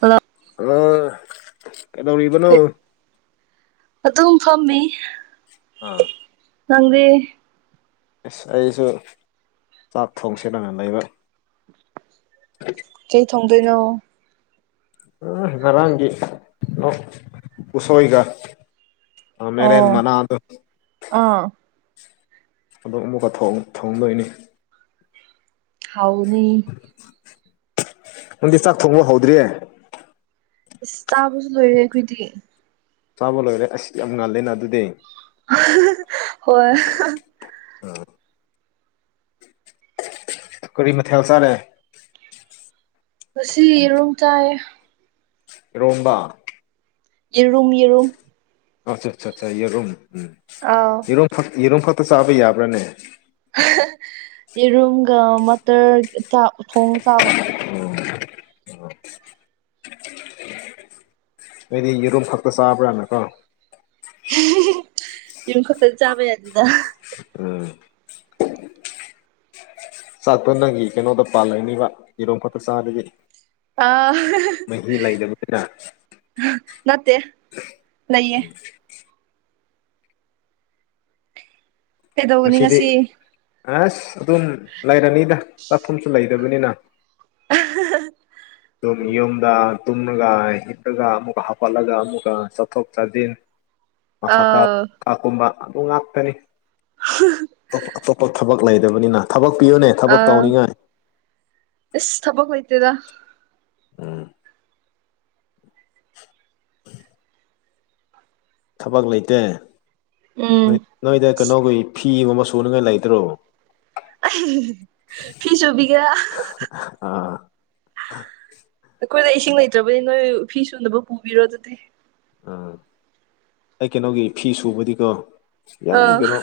hello hello ꯀꯩꯗꯧꯔꯤꯕꯅꯣ ꯑꯗꯨꯝ ꯐꯝꯃꯤ ꯑ ꯅꯪꯗꯤ ꯑꯁ ꯑꯩꯁꯨ ꯆꯥꯛ ꯊꯣꯡꯁꯦꯟꯅꯅ ꯂꯩꯕ ꯀꯩ ꯊꯣꯡꯗꯣꯏꯅꯣ [unintelligible] ꯉꯔꯥꯡꯒꯤ ꯅꯣꯛ ꯎꯁꯣꯏꯒ ꯑ ꯃꯦꯔꯦꯟ ꯑꯣ ꯃꯅꯥꯗꯣ ꯑꯥ ꯑꯗꯨ ꯑꯃꯨꯛꯀ ꯊꯣꯡ ꯊꯣꯡꯗꯣꯏꯅꯤ ꯍꯥꯎꯅꯤ ꯅꯪꯗꯤ ꯆꯥꯛ ꯊꯣꯡꯕ ꯍꯧꯗ꯭ꯔꯤ ꯏꯁ ꯆꯥꯕꯁꯨ ꯂꯣꯏꯔꯦ ꯑꯩꯈꯣꯏꯗꯤ ꯆꯥꯕ ꯂꯣꯏꯔꯦ ꯑꯁ ꯌꯥꯝ ꯉꯜꯂꯦꯅ ꯑꯗꯨꯗꯤ ꯍꯣꯏ ꯑ ꯀꯔꯤ ꯃꯊꯦꯜ ꯆꯥꯔꯦ ꯉꯁꯤ ꯌꯤꯔꯨꯝ ꯆꯥꯏꯌꯦ ꯏꯔꯣꯝꯕ ꯌꯤꯔꯨꯝ ꯌꯤꯔꯨꯝ ꯑꯆꯥ ꯆꯥ ꯆꯥ ꯌꯦꯔꯨꯝ ꯎꯝ ꯑꯥꯎ ꯌꯦꯔꯨꯝ ꯌꯦꯔꯨꯝ ꯈꯛꯇ ꯆꯥꯕ ꯌꯥꯕ꯭ꯔꯥꯅꯦ ꯌꯦꯔꯨꯝꯒ ꯃꯇꯔ ꯆꯥꯛ ꯊꯣꯡꯉ ꯆꯥꯕ ꯑꯩꯗꯤ ꯌꯦꯔꯨꯝ ꯈꯛꯇ ꯆꯥꯕ꯭ꯔꯥꯅꯀꯣ ꯌꯦꯔꯨꯝ ꯈꯛꯇ ꯆꯥꯕ ꯌꯥꯗꯦꯗ ꯎꯝ ꯆꯥꯛꯇꯣ ꯅꯪꯒꯤ ꯀꯩꯅꯣꯗ ꯄꯥꯜꯂꯩꯅꯤꯕ ꯌꯦꯔꯨꯝ ꯈꯛꯇ ꯆꯥꯕꯒꯤ ꯑ ꯂꯩꯗꯕꯅꯤꯅ ꯅꯠꯇꯦ ꯂꯩꯌꯦ [inaudible] ꯀꯩꯗꯧꯕꯅꯤ ꯉꯁꯤꯗꯤ ꯉꯁꯤ ꯑꯁ ꯑꯗꯨꯝ ꯂꯩꯔꯅꯤꯗ ꯆꯥꯛꯈꯨꯝꯁꯨ ꯂꯩꯇꯕꯅꯤꯅ ꯇꯨꯝ ꯌꯨꯝꯗ ꯇꯨꯝꯂꯒ ꯍꯤꯞꯂꯒ ꯑꯃꯨꯛꯀ ꯍꯥꯞꯀꯠꯂꯒ ꯑꯃꯨꯛꯀ ꯆꯠꯊꯣꯛ ꯆꯠꯁꯤꯟ ꯃꯊꯛ ꯀꯥ ꯑꯥ ꯀꯥꯀꯨꯝꯕ ꯑꯗꯨꯝ ꯉꯥꯛꯇꯅꯤ ꯑꯇꯣꯞ ꯑꯇꯣꯞꯄ ꯊꯕꯛ ꯂꯩꯗꯕꯅꯤꯅ ꯊꯕꯛ ꯄꯤꯌꯣꯅꯦ ꯑ ꯏꯁ ꯊꯄꯛ ꯂꯩꯣꯏꯇꯦꯗ ꯑ ꯊꯕꯛ ꯂꯩꯇꯦ ꯎꯝ ꯅꯣꯏꯗ ꯀꯩꯅꯣꯒꯤ ꯐꯤꯒꯕ ꯁꯨꯅꯤꯡꯉꯥꯏ ꯂꯩꯇ꯭ꯔꯣ ꯐꯤ ꯆꯨꯚꯒ ꯑꯥ ꯑꯩꯈꯣꯏꯗ ꯏꯁꯤꯡ ꯂꯩꯇ꯭ꯔꯕꯅꯤ ꯅꯣꯏ ꯐꯤ ꯁꯨꯅꯕ ꯄꯨꯕꯤꯔꯣ ꯑꯗꯨꯗꯤ ꯑꯥ ꯑꯩ ꯀꯩꯅꯣꯒꯤ ꯐꯤ ꯁꯨꯕꯗꯤꯀꯣ ꯌꯥꯝ ꯑꯥ ꯀꯩꯅꯣ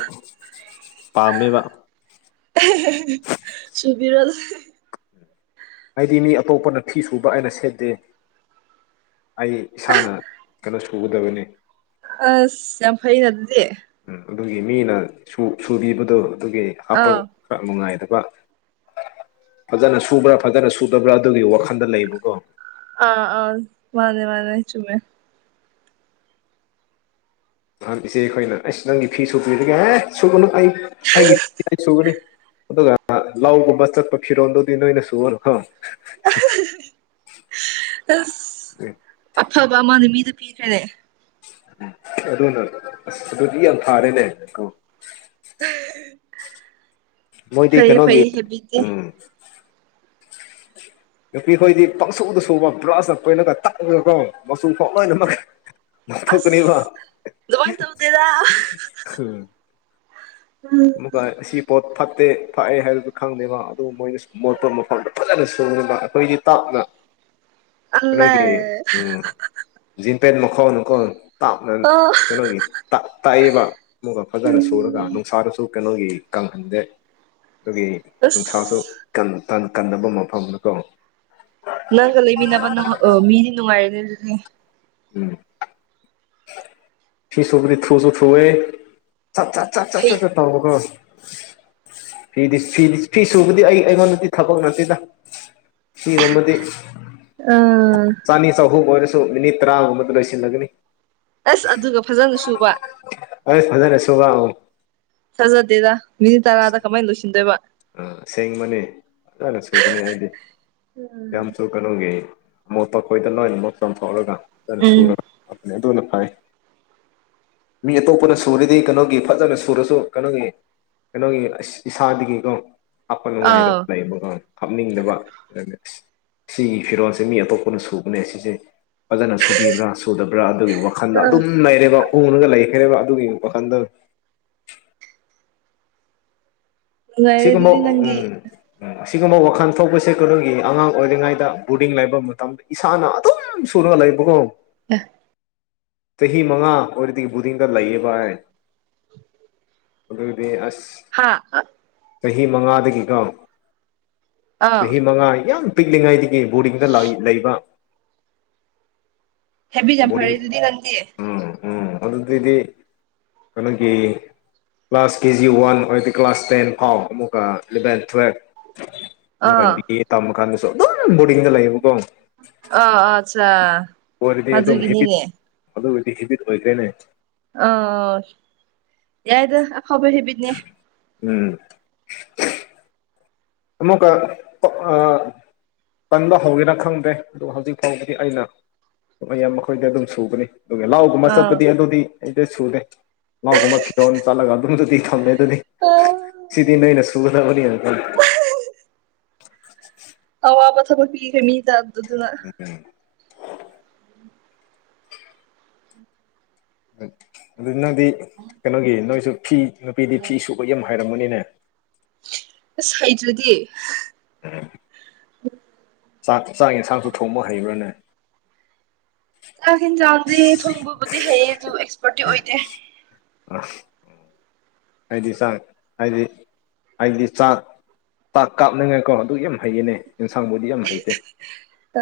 ꯄꯥꯝꯃꯦꯕ ꯁꯨꯕꯤꯔꯣꯖ ꯍꯥꯏꯗꯤ ꯃꯤ ꯑꯇꯣꯞꯄꯅ ꯐꯤ ꯁꯨꯕ ꯍꯥꯏꯅ ꯁꯦꯠꯇꯦ ꯑꯩ ꯏꯁꯥꯅ ꯀꯩꯅꯣꯁꯨ ꯎꯒꯗꯕꯅꯤ ꯑꯁ ꯌꯥꯝ ꯐꯩꯅ ꯑꯗꯨꯗꯤ ꯎꯝ ꯑꯗꯨꯒꯤ ꯃꯤꯅ ꯁꯨꯕꯤꯕꯗꯣ ꯑꯗꯨꯒꯤ ꯍꯥꯄ ꯑꯥ ꯈꯔ ꯅꯨꯡꯉꯥꯏꯇꯕ ꯐꯖꯅ ꯁꯨꯕ꯭ꯔꯥ ꯐꯖꯅ ꯁꯨꯗꯕ꯭ꯔꯥ ꯑꯗꯨꯒꯤ ꯋꯥꯈꯟꯗ ꯂꯩꯕꯨꯀꯣ ꯑꯥ ꯑ ꯋꯥꯅꯦ ꯋꯥꯅꯦ ꯆꯨꯝꯃꯦ ꯏꯆꯦ ꯑꯩꯈꯣꯏꯅ ꯑꯩꯁ ꯅꯪꯒꯤ ꯐꯤ ꯁꯨ ꯄꯤꯔꯒꯦ ꯑꯦ ꯁꯨꯒꯅꯨ ꯑꯩ ꯑꯩꯒꯤ ꯐ ꯑꯩ ꯁꯨꯒꯅꯤ ꯑꯗꯨꯒ ꯂꯒꯨꯝꯕ ꯆꯠꯄ ꯐꯤꯔꯣꯜꯗꯨꯗꯤ ꯅꯣꯏꯅ ꯁꯨ ꯑꯣꯏꯅꯨꯣ ꯑꯁ ꯑꯐꯕ ꯑꯃꯅ ꯃꯤꯗ ꯄꯤꯈ꯭ꯔꯦꯅꯦ ꯎꯝ ꯑꯗꯨꯅ ꯑꯁ ꯑꯗꯨꯗꯤ ꯌꯥꯝ ꯊꯥꯔꯦꯅꯦꯀꯣ ꯎ ꯃꯣꯏꯗꯤ ꯀꯩꯅꯣꯒꯤ ꯍꯦꯕꯤꯠꯇꯤ ꯎꯝ [inaudible] ꯅꯨꯄꯤꯈꯣꯏꯗꯤ ꯄꯪꯁꯨꯗ ꯁꯨꯕ ꯕ꯭ꯔꯁꯇ ꯀꯣꯏꯅꯒ ꯇꯛꯉꯒꯀꯣ ꯃꯆꯨ ꯐꯥꯎ ꯂꯣꯏꯅꯃꯛ [inaudible] ꯊꯣꯛ ꯀꯅꯤꯕ ꯑꯁ ꯑꯗꯨꯃꯥꯏ ꯇꯧꯗꯦꯗ ꯎꯝ ꯎꯝ ꯃ ꯁꯤ ꯄꯣꯠ ꯐꯠꯇꯦ ꯐꯛꯑꯦ ꯍꯥꯏꯕꯗꯨ ꯈꯪꯗꯦꯕ ꯑꯗꯨ ꯃꯣꯏꯅ ꯃꯣꯠꯄꯣ ꯃꯐꯝꯗ ꯐꯖꯅ ꯁꯨꯕ ꯑꯩꯈꯣꯏꯗꯤ ꯇꯥꯞꯅ [inaudible] ꯅ ꯑꯜꯂꯦ ꯅꯣꯏꯒꯤ ꯎ ꯖꯤꯟꯄꯦꯠ ꯃꯈꯥꯎꯅꯨꯀꯣ ꯇꯥꯞꯅ ꯑꯣ ꯀꯩꯅꯣꯒꯤ ꯇꯥꯛꯏꯕ ꯑꯃꯒ ꯐꯖꯅ ꯁꯨꯔꯒ ꯎꯝ ꯑꯁꯥꯗꯁꯨ ꯀꯩꯅꯣꯒꯤ ꯀꯪꯍꯟꯗꯦ ꯑꯗꯨꯒꯤ ꯅꯨꯡꯁꯥꯁꯨ ꯑꯁ ꯀꯟꯅꯕ ꯃꯐꯝꯅꯤꯀꯣ ꯅꯪꯒ ꯂꯩꯃꯤꯅꯕ ꯃꯤꯗꯤ ꯅꯨꯡꯉꯥꯏꯔꯦꯅꯦ ꯎꯝ ꯐꯤ ꯁꯕꯔꯤ ꯊꯨꯁꯨ ꯊꯨꯋꯦꯠ ꯆꯠꯠꯠ ꯆꯠ ꯆꯠ ꯐꯩ ꯊꯣ ꯐꯤꯗꯤ ꯐꯗꯤ ꯐꯤ ꯁꯨꯕꯗꯤ ꯑꯩ ꯑꯩꯉꯣꯟꯗꯗꯤ ꯊꯕꯛ ꯅꯠꯇꯦꯗ ꯁꯤꯒꯨꯝꯕꯗꯤ ꯑꯥ ꯆꯥꯅꯤ ꯆꯍꯨꯝ ꯑꯣꯏꯔꯁꯨ ꯃꯤꯅꯤꯠ ꯇꯔꯥꯒꯨꯝꯕꯗ ꯂꯣꯏꯁꯤꯜꯂꯒꯅꯤ ꯑꯁ ꯑꯗꯨꯒ ꯐꯖꯅ ꯁꯨꯕ ꯑꯁ ꯐꯖ ꯔꯦꯁꯨꯣꯕ ꯐꯥꯖꯗꯦꯗ ꯃꯤꯅꯤꯠ ꯇꯔꯥꯗ ꯀꯃꯥꯏꯅ ꯂꯣꯏꯁꯤꯟꯗꯣꯏꯕ ꯑ ꯁꯦꯡꯕꯅꯤ ꯑꯗꯨꯃꯥꯏꯅ ꯁꯨꯕꯅꯦ ꯍꯥꯏꯗꯤ ꯌꯥꯝ ꯁꯨ ꯀꯩꯅꯣꯒꯤ ꯑꯃꯣꯠꯄ ꯑꯩꯈꯣꯏꯗ ꯂꯣꯏꯅ ꯑꯃꯨꯛ ꯆꯥꯝꯊꯣꯛꯔꯒ ꯐꯖꯅ ꯎꯝ ꯁꯨꯔ ꯍꯥꯞꯄꯅꯤ ꯑꯗꯨꯅ ꯐꯩ ꯃꯤ ꯑꯇꯣꯞꯄꯅ ꯁꯨꯔꯤꯗꯤ ꯀꯩꯅꯣꯒꯤ ꯐꯖꯅ ꯁꯨꯔꯁꯨ ꯀꯩꯅꯣꯒꯤ ꯀꯩꯅꯣꯒꯤ ꯏꯁꯥꯗꯒꯤꯀꯣ ꯍꯥꯞꯄ ꯉꯝꯉꯥꯏꯗ ꯑꯥꯎ ꯂꯩꯕꯀꯣ ꯍꯥꯞꯅꯤꯡꯗꯕꯁ ꯁꯤꯒꯤ ꯐꯤꯔꯣꯜꯁꯦ ꯃꯤ ꯑꯇꯣꯞꯄꯅ ꯁꯨꯕꯅꯦ ꯁꯤꯁꯦ ꯐꯖꯅ ꯁꯨꯕꯤꯕ꯭ꯔꯥ ꯁꯨꯗꯕ꯭ꯔꯥ ꯑꯗꯨꯒꯤ ꯋꯥꯈꯜꯗ ꯑꯥ ꯑꯗꯨꯝ ꯂꯩꯔꯦꯕ ꯎꯅꯒ ꯂꯩꯈ꯭ꯔꯦꯕ ꯑꯗꯨꯒꯤ ꯋꯥꯈꯜꯗ ꯅꯨꯡꯉꯥꯏꯔꯦ ꯁꯤꯒꯨꯝꯕ ꯑꯗꯨꯗꯤ ꯅꯪꯒꯤ ꯎꯝ ꯑꯁꯤꯒꯨꯝꯕ ꯋꯥꯈꯜ ꯊꯣꯛꯄꯁꯦ ꯀꯩꯅꯣꯒꯤ ꯑꯉꯥꯡ ꯑꯣꯏꯔꯤꯉꯩꯗ ꯕꯣꯔꯗꯤꯡ ꯂꯩꯕ ꯃꯇꯝꯗ ꯏꯁꯥꯅ ꯗꯨꯝ ꯁꯨꯔꯒ ꯂꯩꯕ ꯀꯣ ꯑꯦ ꯆꯍꯤ ꯃꯉꯥ ꯑꯣꯏꯔꯗꯤ ꯕꯨꯗꯤꯡꯗ ꯂꯩꯌꯦꯕꯥꯏ ꯑꯗꯨꯗꯤ ꯑꯁ ꯍꯥ ꯆꯍꯤ ꯃꯉꯥꯗꯒꯤꯀꯣ ꯑꯥ ꯆꯍꯤ ꯃꯉꯥ ꯌꯥꯝ ꯄꯤꯛꯂꯤꯉꯩꯗꯒꯤ ꯕꯣꯔꯗꯤꯡꯗ ꯂꯩꯕ ꯍꯦꯕꯤꯠ ꯌꯥꯝ ꯐꯔꯦ ꯎꯝ ꯑꯗꯨꯗꯤ ꯅꯪꯗꯤ ꯎꯝ ꯑꯗꯨꯗꯤꯗꯤ ꯀꯩꯅꯣꯒꯤ ꯀ꯭ꯂꯥꯁ ꯀꯦ ꯖꯤ ꯋꯥꯟ ꯑꯣꯏꯔꯗꯤ ꯀ꯭ꯂꯥꯁ ꯇꯦꯟ ꯍꯥꯎ ꯑꯃꯨꯛꯀ ꯏꯂꯚꯦꯟ ꯇꯨꯋꯦꯜꯐ ꯑꯃꯨꯛꯀ ꯑꯥ ꯕꯤ ꯑꯦꯠ ꯇꯝꯃ ꯀꯥꯟꯗꯁꯨ ꯑꯗꯨ ꯕꯣꯔꯗꯤꯡꯒ ꯂꯩꯌꯦꯕꯀꯣ ꯑꯥ ꯑꯠꯆꯥ ꯑꯣꯏꯔꯗꯤ ꯑꯗꯨꯝ ꯍꯤꯕꯤꯠ ꯑꯗꯨꯒꯤꯅꯤꯅꯦ ꯑꯗꯨ ꯑꯣꯏꯔꯗꯤ ꯍꯤꯕꯤꯠ ꯑꯣꯏꯗꯣꯏꯅꯦ ꯑ ꯌꯥꯏꯗ ꯍꯕ ꯍꯦꯕꯤꯗꯅꯦ ꯎꯝ ꯑꯃꯃꯨꯀ ꯀꯟꯕ ꯍꯧꯒꯦꯔ ꯈꯪꯗ꯭ꯔꯦ ꯑꯗꯨ ꯍꯧꯖꯤꯛ ꯐꯥꯎꯕꯗꯤ ꯑꯩꯅ ꯃꯌꯥꯝ ꯃꯈꯣꯏꯗ ꯑꯗꯨꯝ ꯁꯨꯒꯅꯤ ꯑꯗꯨꯒ ꯂꯥꯎꯒꯨꯝꯕ ꯑꯥ ꯆꯠꯄꯗꯤ ꯑꯗꯨꯗꯤ ꯑꯩꯗꯤ ꯁꯨꯗꯦ ꯂꯥꯎꯒꯨꯝꯕ ꯐꯤꯔꯣꯜ ꯆꯠꯂꯒ ꯑꯗꯨꯝꯗꯨꯗꯤ ꯊꯝꯃꯦ ꯑꯗꯨ ꯁꯤꯗꯤ ꯅꯣꯏꯅ ꯁꯨꯒꯗꯕꯅꯤ ꯑꯋꯥꯕ ꯊꯕꯛ ꯄꯤꯒꯅꯤꯗ ꯑꯗꯨꯗꯨꯅ [unintelligible] ꯑꯗꯨ ꯅꯪꯗꯤ ꯀꯩꯅꯣꯒꯤ ꯅꯣꯏꯁꯨ ꯐꯤ ꯅꯨꯄꯤꯗꯤ ꯐꯤ ꯁꯨꯕ ꯌꯥꯝ ꯍꯥꯏꯔꯝꯃꯅꯤꯅꯦ ꯑꯁ ꯍꯩꯗ꯭ꯔꯗꯤ [unintelligible] ꯆꯥꯛ ꯆꯥꯛ ꯌꯦꯟꯁꯥꯡꯁꯨ ꯊꯣꯡꯕ ꯍꯩꯕ꯭ꯔꯥꯅꯦ ꯆꯥꯛ ꯌꯦꯤꯟ ꯆꯥꯡꯗꯤ ꯊꯣꯡꯕꯕꯨꯗꯤ ꯍꯩꯌꯦ ꯑꯗꯨ ꯑꯦꯛꯁꯄꯔꯠꯇꯤ ꯑꯣꯏꯗꯦ ꯑꯩꯗꯤ ꯆ ꯍꯥꯏꯗꯤ ꯍꯥꯏꯗꯤ ꯆꯥꯛ ꯇꯥꯛ ꯀꯥꯞꯅꯤꯡꯉꯥꯏꯀꯣ ꯑꯗꯨ ꯌꯥꯝ ꯍꯩꯌꯦꯅꯦ ꯌꯦꯟꯁꯥꯡꯕꯨꯗꯤ ꯌꯥꯝ ꯍꯩꯇꯦ ꯑ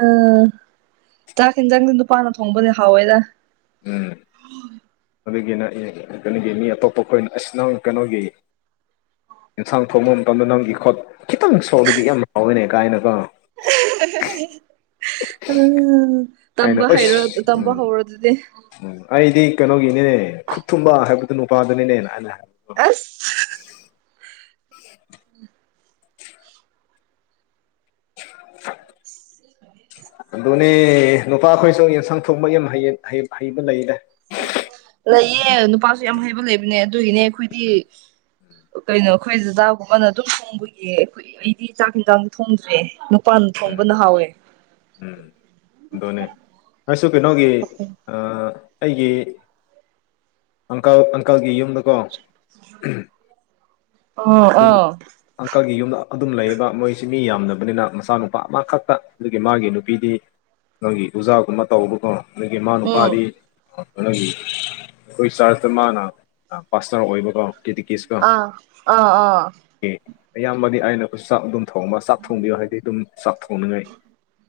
ꯆꯥꯛ ꯈꯤꯟꯖꯥꯡꯗꯤ ꯅꯨꯄꯥꯥꯟꯅ ꯊꯣꯡꯕꯅꯦ ꯍꯥꯎꯋꯦꯗ ꯎꯝ ꯑꯗꯨꯒꯤꯅ ꯀꯩꯅꯣꯒꯤ ꯃꯤ ꯑꯇꯣꯞꯄ ꯑꯩꯈꯣꯏꯅ ꯑꯁꯤꯁ ꯅꯪ ꯀꯩꯅꯣꯒꯤ ꯏꯟꯁꯥꯡ ꯊꯣꯡꯕ ꯃꯇꯝꯗ ꯅꯪ ꯏꯈꯣꯠ ꯈꯤꯇꯪ ꯁꯣꯂꯗꯤ ꯌꯥꯝ ꯍꯥꯎꯋꯦꯅꯦ ꯀꯥꯏꯅꯒ ꯎꯝ [unintelligible] ꯑꯩꯅ ꯇꯨꯝꯕ ꯍꯩꯔ ꯑꯁ ꯇꯝꯕ ꯎꯝ ꯍꯧꯔꯣ ꯑꯗꯨꯗꯤ ꯎꯝ ꯑꯩꯗꯤ ꯀꯩꯅꯣꯒꯤꯅꯦ ꯈꯨꯠ ꯊꯨꯝꯕꯥ ꯍꯥꯏꯕꯗꯨ ꯅꯨꯄꯥꯗꯨꯅꯤꯅꯦꯅ ꯑꯩꯅ ꯍꯥꯏ ꯑꯁ [unintelligible] [unintelligible] [unintelligible] ꯑꯗꯨꯅꯦ ꯅꯨꯄꯥꯈꯣꯏꯁꯨ ꯌꯦꯟꯁꯥꯡ ꯊꯣꯡꯕ ꯌꯥꯝ ꯍꯩꯕ ꯂꯩꯔꯦ ꯎ ꯂꯩꯌꯦ ꯅꯨꯄꯥꯁꯨ ꯌꯥꯝ ꯍꯩꯕ ꯂꯩꯕꯅꯦ ꯑꯗꯨꯒꯤꯅꯦ ꯑꯩꯈꯣꯏꯗꯤ ꯀꯩꯅꯣ ꯑꯩꯈꯣꯏ ꯖꯗꯥꯒꯨꯝꯕꯅ ꯑꯗꯨꯝ ꯊꯣꯡꯕꯒꯤ ꯑꯩꯈꯣꯏ ꯑꯩꯗꯤ ꯆꯥꯛ ꯌꯦꯟꯖꯥꯡ ꯊꯣꯡꯗ꯭ꯔꯦ ꯄꯟ ꯎꯝ ꯊꯣꯡꯕꯅ ꯍꯥꯎꯋꯦ ꯎꯝ ꯎꯝ ꯑꯗꯨꯅꯦ ꯑꯩꯁꯨ ꯀꯩꯅꯣꯒꯤ ꯑꯩꯒꯤ ꯑꯪꯀꯜ ꯑꯪꯀꯜꯒꯤ ꯌꯨꯝꯗꯀꯣ ꯑꯣ ꯑꯗꯨꯝ ꯑꯣ ꯑꯪꯀꯜꯒꯤ ꯌꯨꯝꯗ ꯑꯗꯨꯝ ꯂꯩꯌꯦꯕ ꯃꯣꯏꯁꯤ ꯃꯤ ꯌꯥꯝꯅꯕꯅꯤꯅ ꯃꯆꯥꯅꯨ ꯅꯨꯄꯥ ꯑꯃꯈꯛꯇ ꯑꯗꯨꯒꯤ ꯃꯥꯒꯤ ꯅꯨꯄꯤꯗꯤ ꯅꯣꯏꯒꯤ ꯎꯖꯥꯒꯨꯝꯕ ꯇꯧꯕ ꯀꯣ ꯑꯗꯒꯤ ꯏꯃꯥ ꯎꯝ ꯅꯨꯨꯄꯥꯗꯤ ꯅꯪꯒꯤ ꯑꯩꯈꯣꯏ ꯆꯥꯔꯖꯇ ꯃꯥꯅ ꯄꯥꯁ ꯇꯧꯔꯛꯑꯣꯏꯕꯀꯣ ꯦꯁꯀ ꯑꯥ ꯑꯥ ꯑꯥ ꯑꯌꯥꯝꯕꯗꯤ ꯑꯥꯏꯅ ꯆꯥꯛ ꯑꯗꯨꯝ ꯊꯣꯡꯕ ꯆꯥꯛ ꯊꯣꯡꯕꯤꯌꯣ ꯍꯥꯏꯗꯤ ꯑꯗꯨꯝ ꯆꯥꯛ ꯊꯣꯡꯅꯤꯡꯉꯥꯏ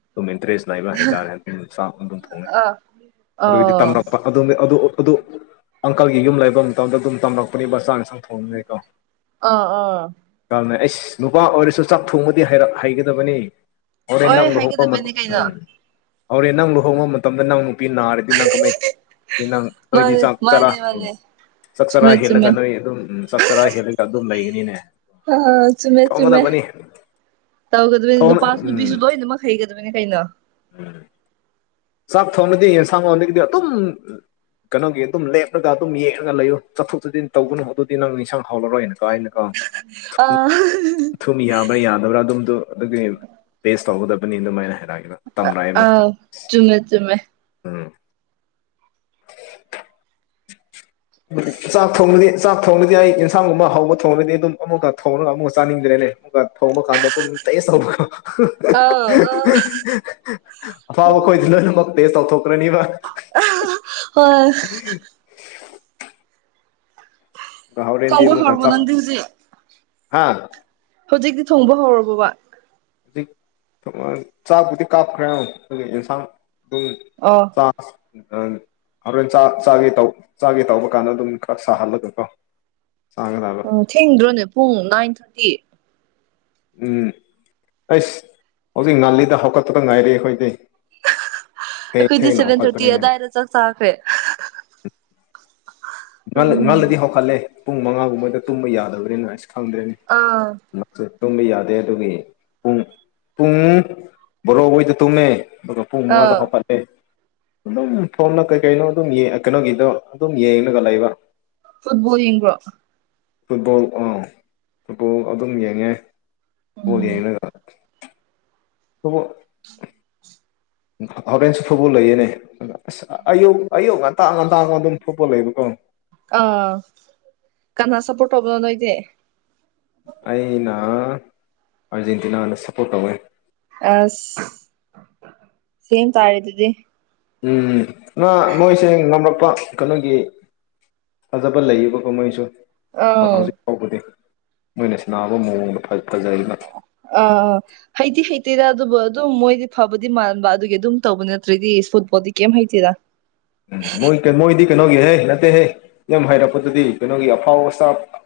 ꯑꯗꯨꯝ ꯏꯟꯇꯔꯦꯁ ꯅꯥꯏꯕ ꯍꯥꯏꯇꯥꯔꯦ ꯑꯗꯨ ꯆꯥꯛ ꯑꯗꯨꯝ ꯊꯣꯡꯅꯩ ꯑ ꯑꯗꯨ ꯑꯪꯀꯜꯒꯤ ꯌꯨꯝ ꯂꯩꯕ ꯃꯇꯝꯗ ꯑꯗꯨꯝ ꯇꯝꯂꯛꯄꯅꯤ ꯃꯆꯥꯅ ꯁꯪ ꯊꯣꯡꯉꯦꯀꯣ ꯑꯥ ꯑꯥ ꯀꯅ ꯑꯩꯁ ꯅꯨꯄꯥ ꯑꯣꯏꯔꯁꯨ ꯆꯥꯛ ꯊꯣꯡꯕꯗꯤ ꯍꯩꯒꯗꯕꯅꯤ ꯍꯣꯔꯦꯟ ꯅꯪ ꯍꯣꯏ ꯂꯨꯍꯣꯡꯕ ꯃꯇꯝ ꯍꯥꯏꯒꯗꯕꯅꯤ ꯀꯩꯅꯣ ꯎꯝ ꯍꯣꯔꯦꯟ ꯅꯪ ꯂꯨꯍꯣꯡꯕ ꯃꯇꯝꯗ ꯅꯪ ꯅꯨꯄꯤ ꯅꯥꯔ ꯇꯅ ꯀ ꯃꯩꯪ ꯃꯥꯅꯦ ꯅꯣꯏꯗꯤꯁ ꯇꯔꯥ ꯃꯥꯅꯦ ꯎ ꯃꯥꯅꯦ [unintelligible] ꯆꯥꯛ ꯆꯔꯥ ꯆꯨꯝꯃꯦ ꯍꯦꯜꯂꯒ ꯆꯨꯝꯃꯦ ꯅꯣꯏ ꯑꯗꯨꯝ ꯆꯥꯛ ꯆꯔꯥ ꯍꯦꯜꯂꯒ ꯑꯗꯨꯝ ꯂꯩꯒꯅꯤꯅꯦ ꯑ [unintelligible] ꯊꯣꯡꯒꯗꯕꯅꯤ ꯇꯧꯒꯗꯕꯅꯤ ꯊꯣꯡ ꯅꯨꯄꯥꯁꯨ ꯅꯨꯄꯤꯁꯨ ꯎꯝ ꯂꯣꯏꯅꯃꯛ ꯍꯩꯒꯗꯕꯅꯤ ꯀꯩꯅꯣ ꯆꯥꯛ ꯊꯣꯡꯅꯗꯤ ꯌꯦꯟꯁꯥꯡ ꯂꯣꯟꯗꯒꯤꯗꯤ ꯑꯗꯨꯝ ꯀꯩꯅꯣꯒꯤ ꯑꯗꯨꯝ ꯂꯦꯞꯂꯒ ꯑꯗꯨꯝ ꯌꯦꯛꯉꯒ ꯂꯩꯔꯨ ꯆꯠꯊꯣꯛ ꯆꯠꯁꯤꯟ ꯇꯧꯒꯅꯨ ꯑꯗꯨꯗꯤ ꯅꯪ ꯏꯟꯁꯥꯡ ꯍꯥꯎꯔꯔꯣꯏꯅ ꯀꯥꯏꯅ ꯀꯣ ꯑ ꯁꯨꯝ ꯌꯥꯕ꯭ꯔꯥ ꯌꯥꯗꯕ꯭ꯔꯥ ꯑꯗꯨꯝꯗꯣ ꯑꯗꯨꯒꯤ ꯄꯦꯁ ꯇꯧꯒꯗꯕꯅꯤ ꯑꯗꯨꯃꯥꯏꯅ ꯍꯥꯏꯔꯛꯑꯒꯦꯗ ꯑꯥꯎ ꯆꯨꯝꯃꯦ ꯆꯨꯝꯃꯦ [inaudible] ꯎꯝ ꯆꯥꯛ ꯊꯣꯡꯗꯤ ꯆꯥꯛ ꯊꯣꯡꯅꯗꯤ ꯑꯩ ꯌꯦꯟꯁꯥꯡꯒꯨꯝꯕ ꯍꯧꯕ ꯊꯣꯡꯅꯗꯤ ꯑꯗꯨꯝ ꯑꯃꯨꯛꯀ ꯊꯣꯡꯔꯒ ꯑꯃꯨꯛꯀ ꯆꯥꯅꯤꯡꯗ꯭ꯔꯦꯅꯦ ꯊꯣꯡꯕ ꯀꯥꯟꯗ ꯑꯗꯨꯝ ꯇꯩꯁ ꯇ ꯑꯥꯎ ꯑꯥ ꯑꯐꯥꯕ ꯈꯣꯏꯗꯤ ꯂꯣꯏꯅꯃꯛ ꯇꯦꯁ ꯇꯧꯊꯣꯛꯈ꯭ꯔꯅꯤꯕ ꯍꯣꯏ ꯎ [inaudible] ꯥꯎꯔꯗꯤ ꯊꯣꯡꯕ ꯃꯒꯥ ꯍꯧꯔꯕꯣ ꯆ ꯅꯪꯗꯤ ꯍꯧꯖꯤꯛ ꯍꯥꯥ [unintelligible] ꯍꯧꯖꯤꯛꯇꯤ ꯊꯣꯡꯕ ꯍꯧꯔꯕꯣꯕ ꯍꯧꯖꯤꯛ ꯊ ꯆꯥꯕꯨꯗꯤ ꯀꯥꯞꯈ꯭ꯔꯦ ꯌꯦꯟꯁꯥꯡ ꯑꯗꯨꯝ [unintelligible] ꯑꯣ ꯑ [unintelligible] ꯍꯣꯔꯦꯟ ꯆ ꯆꯥꯒꯦ ꯆꯥꯒꯦ ꯇꯧꯕ ꯀꯥꯟꯗ ꯑꯗꯨꯝ ꯈꯔ ꯁꯥꯍꯜꯂꯒꯀꯣ ꯆꯥꯒ ꯑꯣ ꯊꯦꯡꯗ꯭ꯔꯣꯅꯦ ꯄꯨꯡ ꯅꯥꯏꯟ ꯊꯥꯔꯇꯤ ꯎꯝ ꯑꯩꯁ ꯍꯧꯖꯤꯛ ꯅꯥꯜꯂꯤꯗ ꯍꯧꯀꯠꯄꯗ ꯉꯥꯏꯔꯤ ꯑꯩꯈꯣꯏꯗꯤ ꯊꯦꯡ ꯑꯩꯈꯣꯏꯗꯤ ꯊꯦꯡꯅ ꯁꯚꯦꯟ ꯊꯥꯔꯇꯤ ꯑ ꯍꯧꯒꯠꯄꯅꯤꯅꯦ ꯑꯗꯨꯗꯥꯏꯗ ꯆꯥꯛ ꯆꯥꯈ꯭ꯔꯦ ꯎꯝ ꯏꯥꯗꯗꯤ ꯍꯧꯀꯠꯂꯦ ꯄꯨꯡ ꯃꯉꯥꯒꯨꯝꯕꯣꯏꯗ ꯇꯨꯝꯕ ꯌꯥꯗꯕ꯭ꯔꯦꯅ ꯑꯁ ꯈꯪꯗ꯭ꯔꯦꯅꯤ ꯑꯥ ꯃꯦ ꯇꯨꯝꯕ ꯌꯥꯗꯦ ꯑꯗꯨꯒꯤ ꯄꯨꯡ ꯄꯨꯡ ꯔꯣ ꯍꯣꯏꯗ ꯇꯨꯃꯦ ꯄꯨꯡ ꯑꯥ ꯃꯉꯥꯗ ꯍꯥꯞꯀꯠꯂꯦ ꯑꯗꯨꯝ ꯐꯣꯝꯅ ꯀꯩ ꯀꯩꯅꯣ ꯑꯗꯨꯝ ꯀꯩꯅꯣꯒꯤꯗꯣ ꯑꯗꯨꯝ ꯒ ꯂꯩꯕ ꯐꯨꯠꯕꯣꯜ ꯌꯦꯡ꯭ꯕꯔꯣ ꯐꯨꯠꯕꯣꯜ ꯑꯥ ꯐꯨꯠꯕꯣꯜ ꯑꯗꯨꯝ ꯌꯦꯡꯉꯦ ꯐꯨꯠꯕꯣꯜ ꯎꯝ ꯌꯦꯡꯂꯒ ꯑꯗꯨꯕꯨ ꯍꯣꯔꯦꯟꯁꯨ ꯐꯨꯠꯕꯣꯜ ꯂꯩꯌꯦꯅꯦ ꯑꯁ ꯑꯌꯨꯛ ꯑꯌꯨꯛ ꯉꯟꯇꯥ ꯉꯟꯇꯥꯥꯡꯉ ꯑꯗꯨꯝ ꯐꯨꯠꯕꯣꯜ ꯂꯩꯌꯦꯕꯀꯣ ꯑꯥ ꯀꯅꯥ ꯁꯞꯄꯣꯔꯠ ꯇꯧꯕꯅꯣ ꯅꯣꯏꯗꯤ ꯑꯩꯅ ꯑꯥꯔꯖꯦꯟꯇꯤꯅꯥ ꯁꯞꯄꯣꯔꯠ ꯇꯧꯋꯦ ꯑꯁ ꯁꯦꯝ ꯇꯥꯔꯦ ꯑꯗꯨꯗꯤ ꯎꯝ ꯅ ꯃꯣꯏꯁꯦ ꯉꯝꯂꯛꯄ ꯀꯩꯅꯣꯒꯤ ꯐꯖꯕ ꯂꯩꯌꯦꯕ ꯀꯣꯍꯣꯏꯁꯨ ꯑꯥ ꯍꯧꯖꯤꯛ ꯐꯥꯎꯕꯗꯤ ꯃꯣꯏꯅ ꯁꯤꯟꯅꯕ ꯃꯑꯣꯡꯗ ꯐꯖꯔꯤ [unintelligible] ꯑ ꯑ ꯍꯩꯗꯤ ꯍꯩꯇꯦꯔꯥ ꯑꯗꯨꯕꯨ ꯑꯗꯨꯝ ꯃꯣꯏꯗꯤ ꯐꯕꯗꯤ ꯃꯥꯟꯕ ꯑꯗꯨꯒꯤ ꯑꯗꯨꯝ ꯇꯧꯕ ꯅꯠꯇ꯭ꯔꯗꯤ ꯐꯨꯠꯕꯣꯜꯗꯤ ꯀꯩꯝ ꯍꯩꯇꯦꯔꯥ [inaudible] ꯎ ꯃꯣꯏ ꯃꯣꯏꯗꯤ ꯀꯩꯅꯣꯒꯤꯍꯦ ꯅꯠꯇꯦꯍꯦ ꯌꯥꯝ ꯍꯥꯏꯔꯛꯄꯗꯗꯤ ꯀꯩꯅꯣꯒꯤ ꯑꯐꯥꯎ ꯑꯁꯇꯥꯞ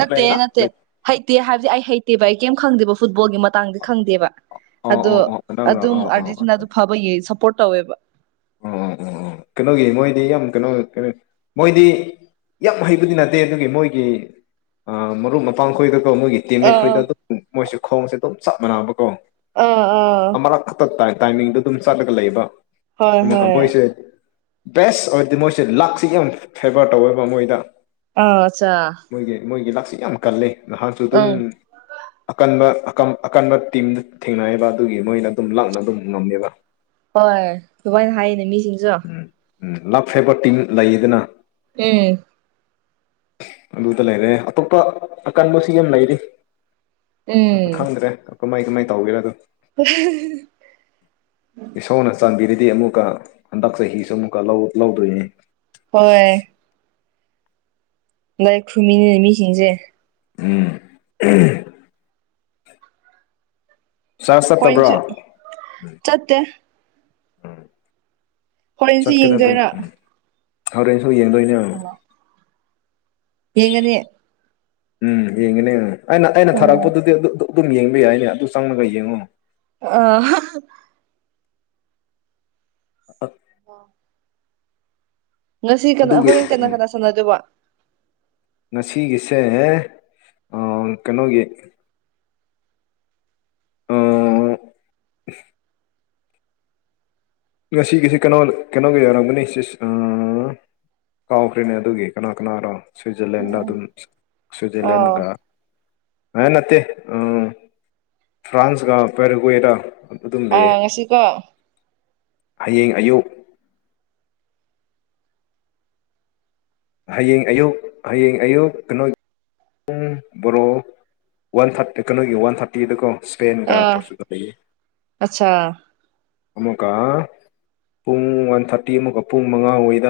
ꯅꯠꯇꯦ ꯅꯠꯇꯦ ꯍꯩꯇꯦ ꯍꯥꯏꯕꯗꯤ ꯑꯩ ꯍꯩꯇꯦꯕ ꯑꯩ ꯀꯩꯝ ꯈꯪꯗꯦꯕ ꯐꯨꯠꯕꯣꯜꯒꯤ ꯃꯇꯥꯡꯗꯤ ꯈꯪꯗꯦꯕ ꯑꯣ ꯑꯗꯣ ꯑꯣ ꯑꯣ ꯅꯪꯅ ꯑꯗꯨꯝ ꯑꯣ ꯑꯣ ꯑꯥꯔꯖꯤꯇꯤꯅꯥ ꯑꯗꯨ ꯐꯕ ꯁꯞꯄꯣꯔꯠ ꯇꯧꯋꯦꯕ [inaudible] ꯑꯣ ꯀꯩꯅꯣꯒꯤ ꯃꯣꯏꯗꯤ ꯌꯥꯝ ꯀꯩꯅꯣ ꯀꯩꯅꯣ ꯃꯣꯏꯗꯤ ꯌꯥꯝ ꯍꯩꯕꯗꯤ ꯅꯠꯇꯦ ꯑꯗꯨꯒꯤ ꯃꯣꯏꯒꯤ ꯃꯔꯨꯞ ꯃꯄꯥꯡ ꯈꯣꯏꯗꯀꯧꯣ ꯃꯣꯏꯒꯤ ꯑꯥ ꯑꯥ ꯇꯤꯃꯤꯠꯈꯣꯏꯗ ꯑꯗꯨꯝ ꯃꯣꯏꯁꯨꯦ ꯈꯣꯡꯁꯦ ꯑꯗꯨꯝ ꯆꯞ ꯃꯥꯟꯅꯕ ꯈꯣꯡ ꯑ ꯑꯥ ꯑꯃꯔꯛ ꯈꯛꯇ ꯇꯥꯏ ꯇꯥꯏꯃꯤꯡꯗꯣ ꯑꯗꯨꯝ ꯆꯠꯂꯒ ꯂꯩꯕ ꯍꯣꯏ ꯑꯃꯨꯛꯀ ꯍꯣꯏ ꯃꯣꯏꯁꯦ ꯕꯦꯁ ꯑꯣꯏꯔꯗꯤ ꯃꯣꯏꯁꯦ ꯂꯥꯛꯁꯤ ꯌꯥꯝ ꯐꯦꯕꯔ ꯇꯧꯋꯦꯕ ꯃꯣꯏꯗ ꯑ ꯑꯆꯥꯆꯥ ꯃꯣꯏꯒꯤ ꯃꯣꯏꯒꯤ ꯂꯥꯛꯁꯤ ꯌꯥꯝ ꯀꯜꯂꯤ ꯅꯍꯥꯟꯁꯨ ꯑꯗꯨꯝ ꯎꯝ ꯑꯀꯟꯕ ꯑ ꯑꯀꯟꯕ ꯇꯤꯝꯗ ꯊꯦꯡꯅꯩꯌꯦꯕ ꯑꯗꯨꯒꯤ ꯃꯣꯏꯅ ꯑꯗꯨꯝ ꯂꯥꯛꯅ ꯑꯗꯨꯝ ꯉꯝꯃꯦꯕ ꯍꯣꯏ ꯊꯋꯣꯏꯅ ꯍꯥꯏꯌꯦꯅꯦ ꯃꯤꯁꯤꯡꯁꯨ ꯎꯝ ꯎꯝ ꯂꯞ ꯐꯦꯕ ꯇꯤꯝ ꯂꯩꯗꯅ ꯍꯦ ꯑꯗꯨꯗ ꯂꯩꯔꯦ ꯑꯇꯣꯞꯄ ꯑꯀꯟꯕ ꯁꯤ ꯌꯥꯝ ꯂꯩꯔꯤ ꯎꯝ ꯈꯪꯗ꯭ꯔꯦ ꯀꯃꯥꯏ ꯀꯃꯥꯏ ꯇꯧꯒꯦꯔ ꯑꯗꯨꯣ ꯍ ꯏꯁꯣꯔꯅ ꯆꯥꯟꯕꯤꯔꯗꯤ ꯑꯃꯨꯛꯀ ꯍꯟꯗꯛ ꯆꯍꯤꯁꯨ ꯑꯃꯨꯛꯀ ꯂꯧꯗꯣꯏꯅꯤ ꯍꯣꯏ ꯂꯥꯏ ꯈꯨ꯭ꯔꯨꯝꯃꯤꯅꯤꯅꯦ ꯃꯤꯁꯤꯡꯁꯦ ꯎꯝ ꯆꯥꯔꯖ ꯆꯠꯇꯕ꯭ꯔꯣ ꯍꯣꯏꯁꯨ ꯆꯠꯇꯦ ꯍꯣꯔꯦꯟꯁ ꯌꯦꯡꯖꯣꯏꯔꯥ ꯍꯣꯔꯦꯟ ꯁꯨ ꯌꯦꯡꯗꯣꯏꯅꯦ ꯌꯦꯡꯉꯗꯤ ꯎꯝ ꯌꯦꯡꯒꯅꯤ ꯎꯝ ꯑꯩꯅ ꯑꯩꯅ ꯑꯣ ꯊꯥꯔꯛꯄꯗꯨꯗꯤ ꯑꯗꯨ ꯑꯗꯨꯝ ꯌꯦꯡꯕ ꯌꯥꯏꯅꯦ ꯑꯗꯨ ꯆꯪꯂꯒ ꯌꯦꯡꯉꯨ ꯑꯍꯍ ꯑ [inaudible] ꯉꯁꯤ ꯀꯅꯥ ꯑꯗꯨꯒꯤ ꯍꯣꯔꯦꯟ ꯀꯅꯥ ꯎꯝ ꯀꯅꯥ ꯁꯥꯟꯅꯗꯣꯏꯕ ꯉꯁꯤꯒꯤꯁꯦ ꯀꯩꯅꯣꯒꯤ ꯑ ꯉꯁꯤꯒꯤꯁꯤꯦ ꯀꯩꯅꯣ ꯀꯩꯅꯣꯒ ꯌꯥꯎꯔꯝꯒꯅꯤ ꯁꯤ ꯀꯥꯎꯈ꯭ꯔꯦꯅꯦ ꯑꯗꯨꯒꯤ ꯀꯅꯥ ꯀꯅꯥꯔꯣ ꯁ꯭ꯋꯤꯖꯔꯂꯦꯟꯗ ꯑꯗꯨꯝ ꯑꯥ ꯁ꯭ꯋꯤꯖꯔꯂꯦꯟꯒ ꯍꯥꯏ ꯅꯠꯇꯇꯩ ꯑ ꯐ꯭ꯔꯥꯟꯁꯒ ꯄꯦꯔꯒꯔ ꯑꯥ ꯉꯁꯤꯀꯣ ꯍꯌꯦꯡ ꯑꯌꯨꯛ ꯍꯌꯦꯡ ꯑꯌꯨꯛ ꯍꯌꯦꯡ ꯑꯌꯨꯛ ꯀꯩꯅꯣ ꯄꯨꯡ ꯕꯣꯔꯣ ꯋꯥꯟ ꯊꯥꯔꯠ ꯑꯦꯀꯅꯣꯒꯤ ꯋꯥꯟ ꯊꯥꯔꯠ ꯇꯤꯗꯀꯣ ꯁꯄꯦꯟꯒ ꯑꯥ ꯄꯣꯔꯆꯨꯒꯜꯗꯒꯤ ꯑꯠꯆꯥ ꯑꯃꯨꯛꯀ ꯄꯨꯡ ꯋꯥꯟ ꯊꯥꯔꯇꯤ ꯑꯃꯨꯛꯀ ꯄꯨꯡ ꯃꯉꯥ ꯍꯗ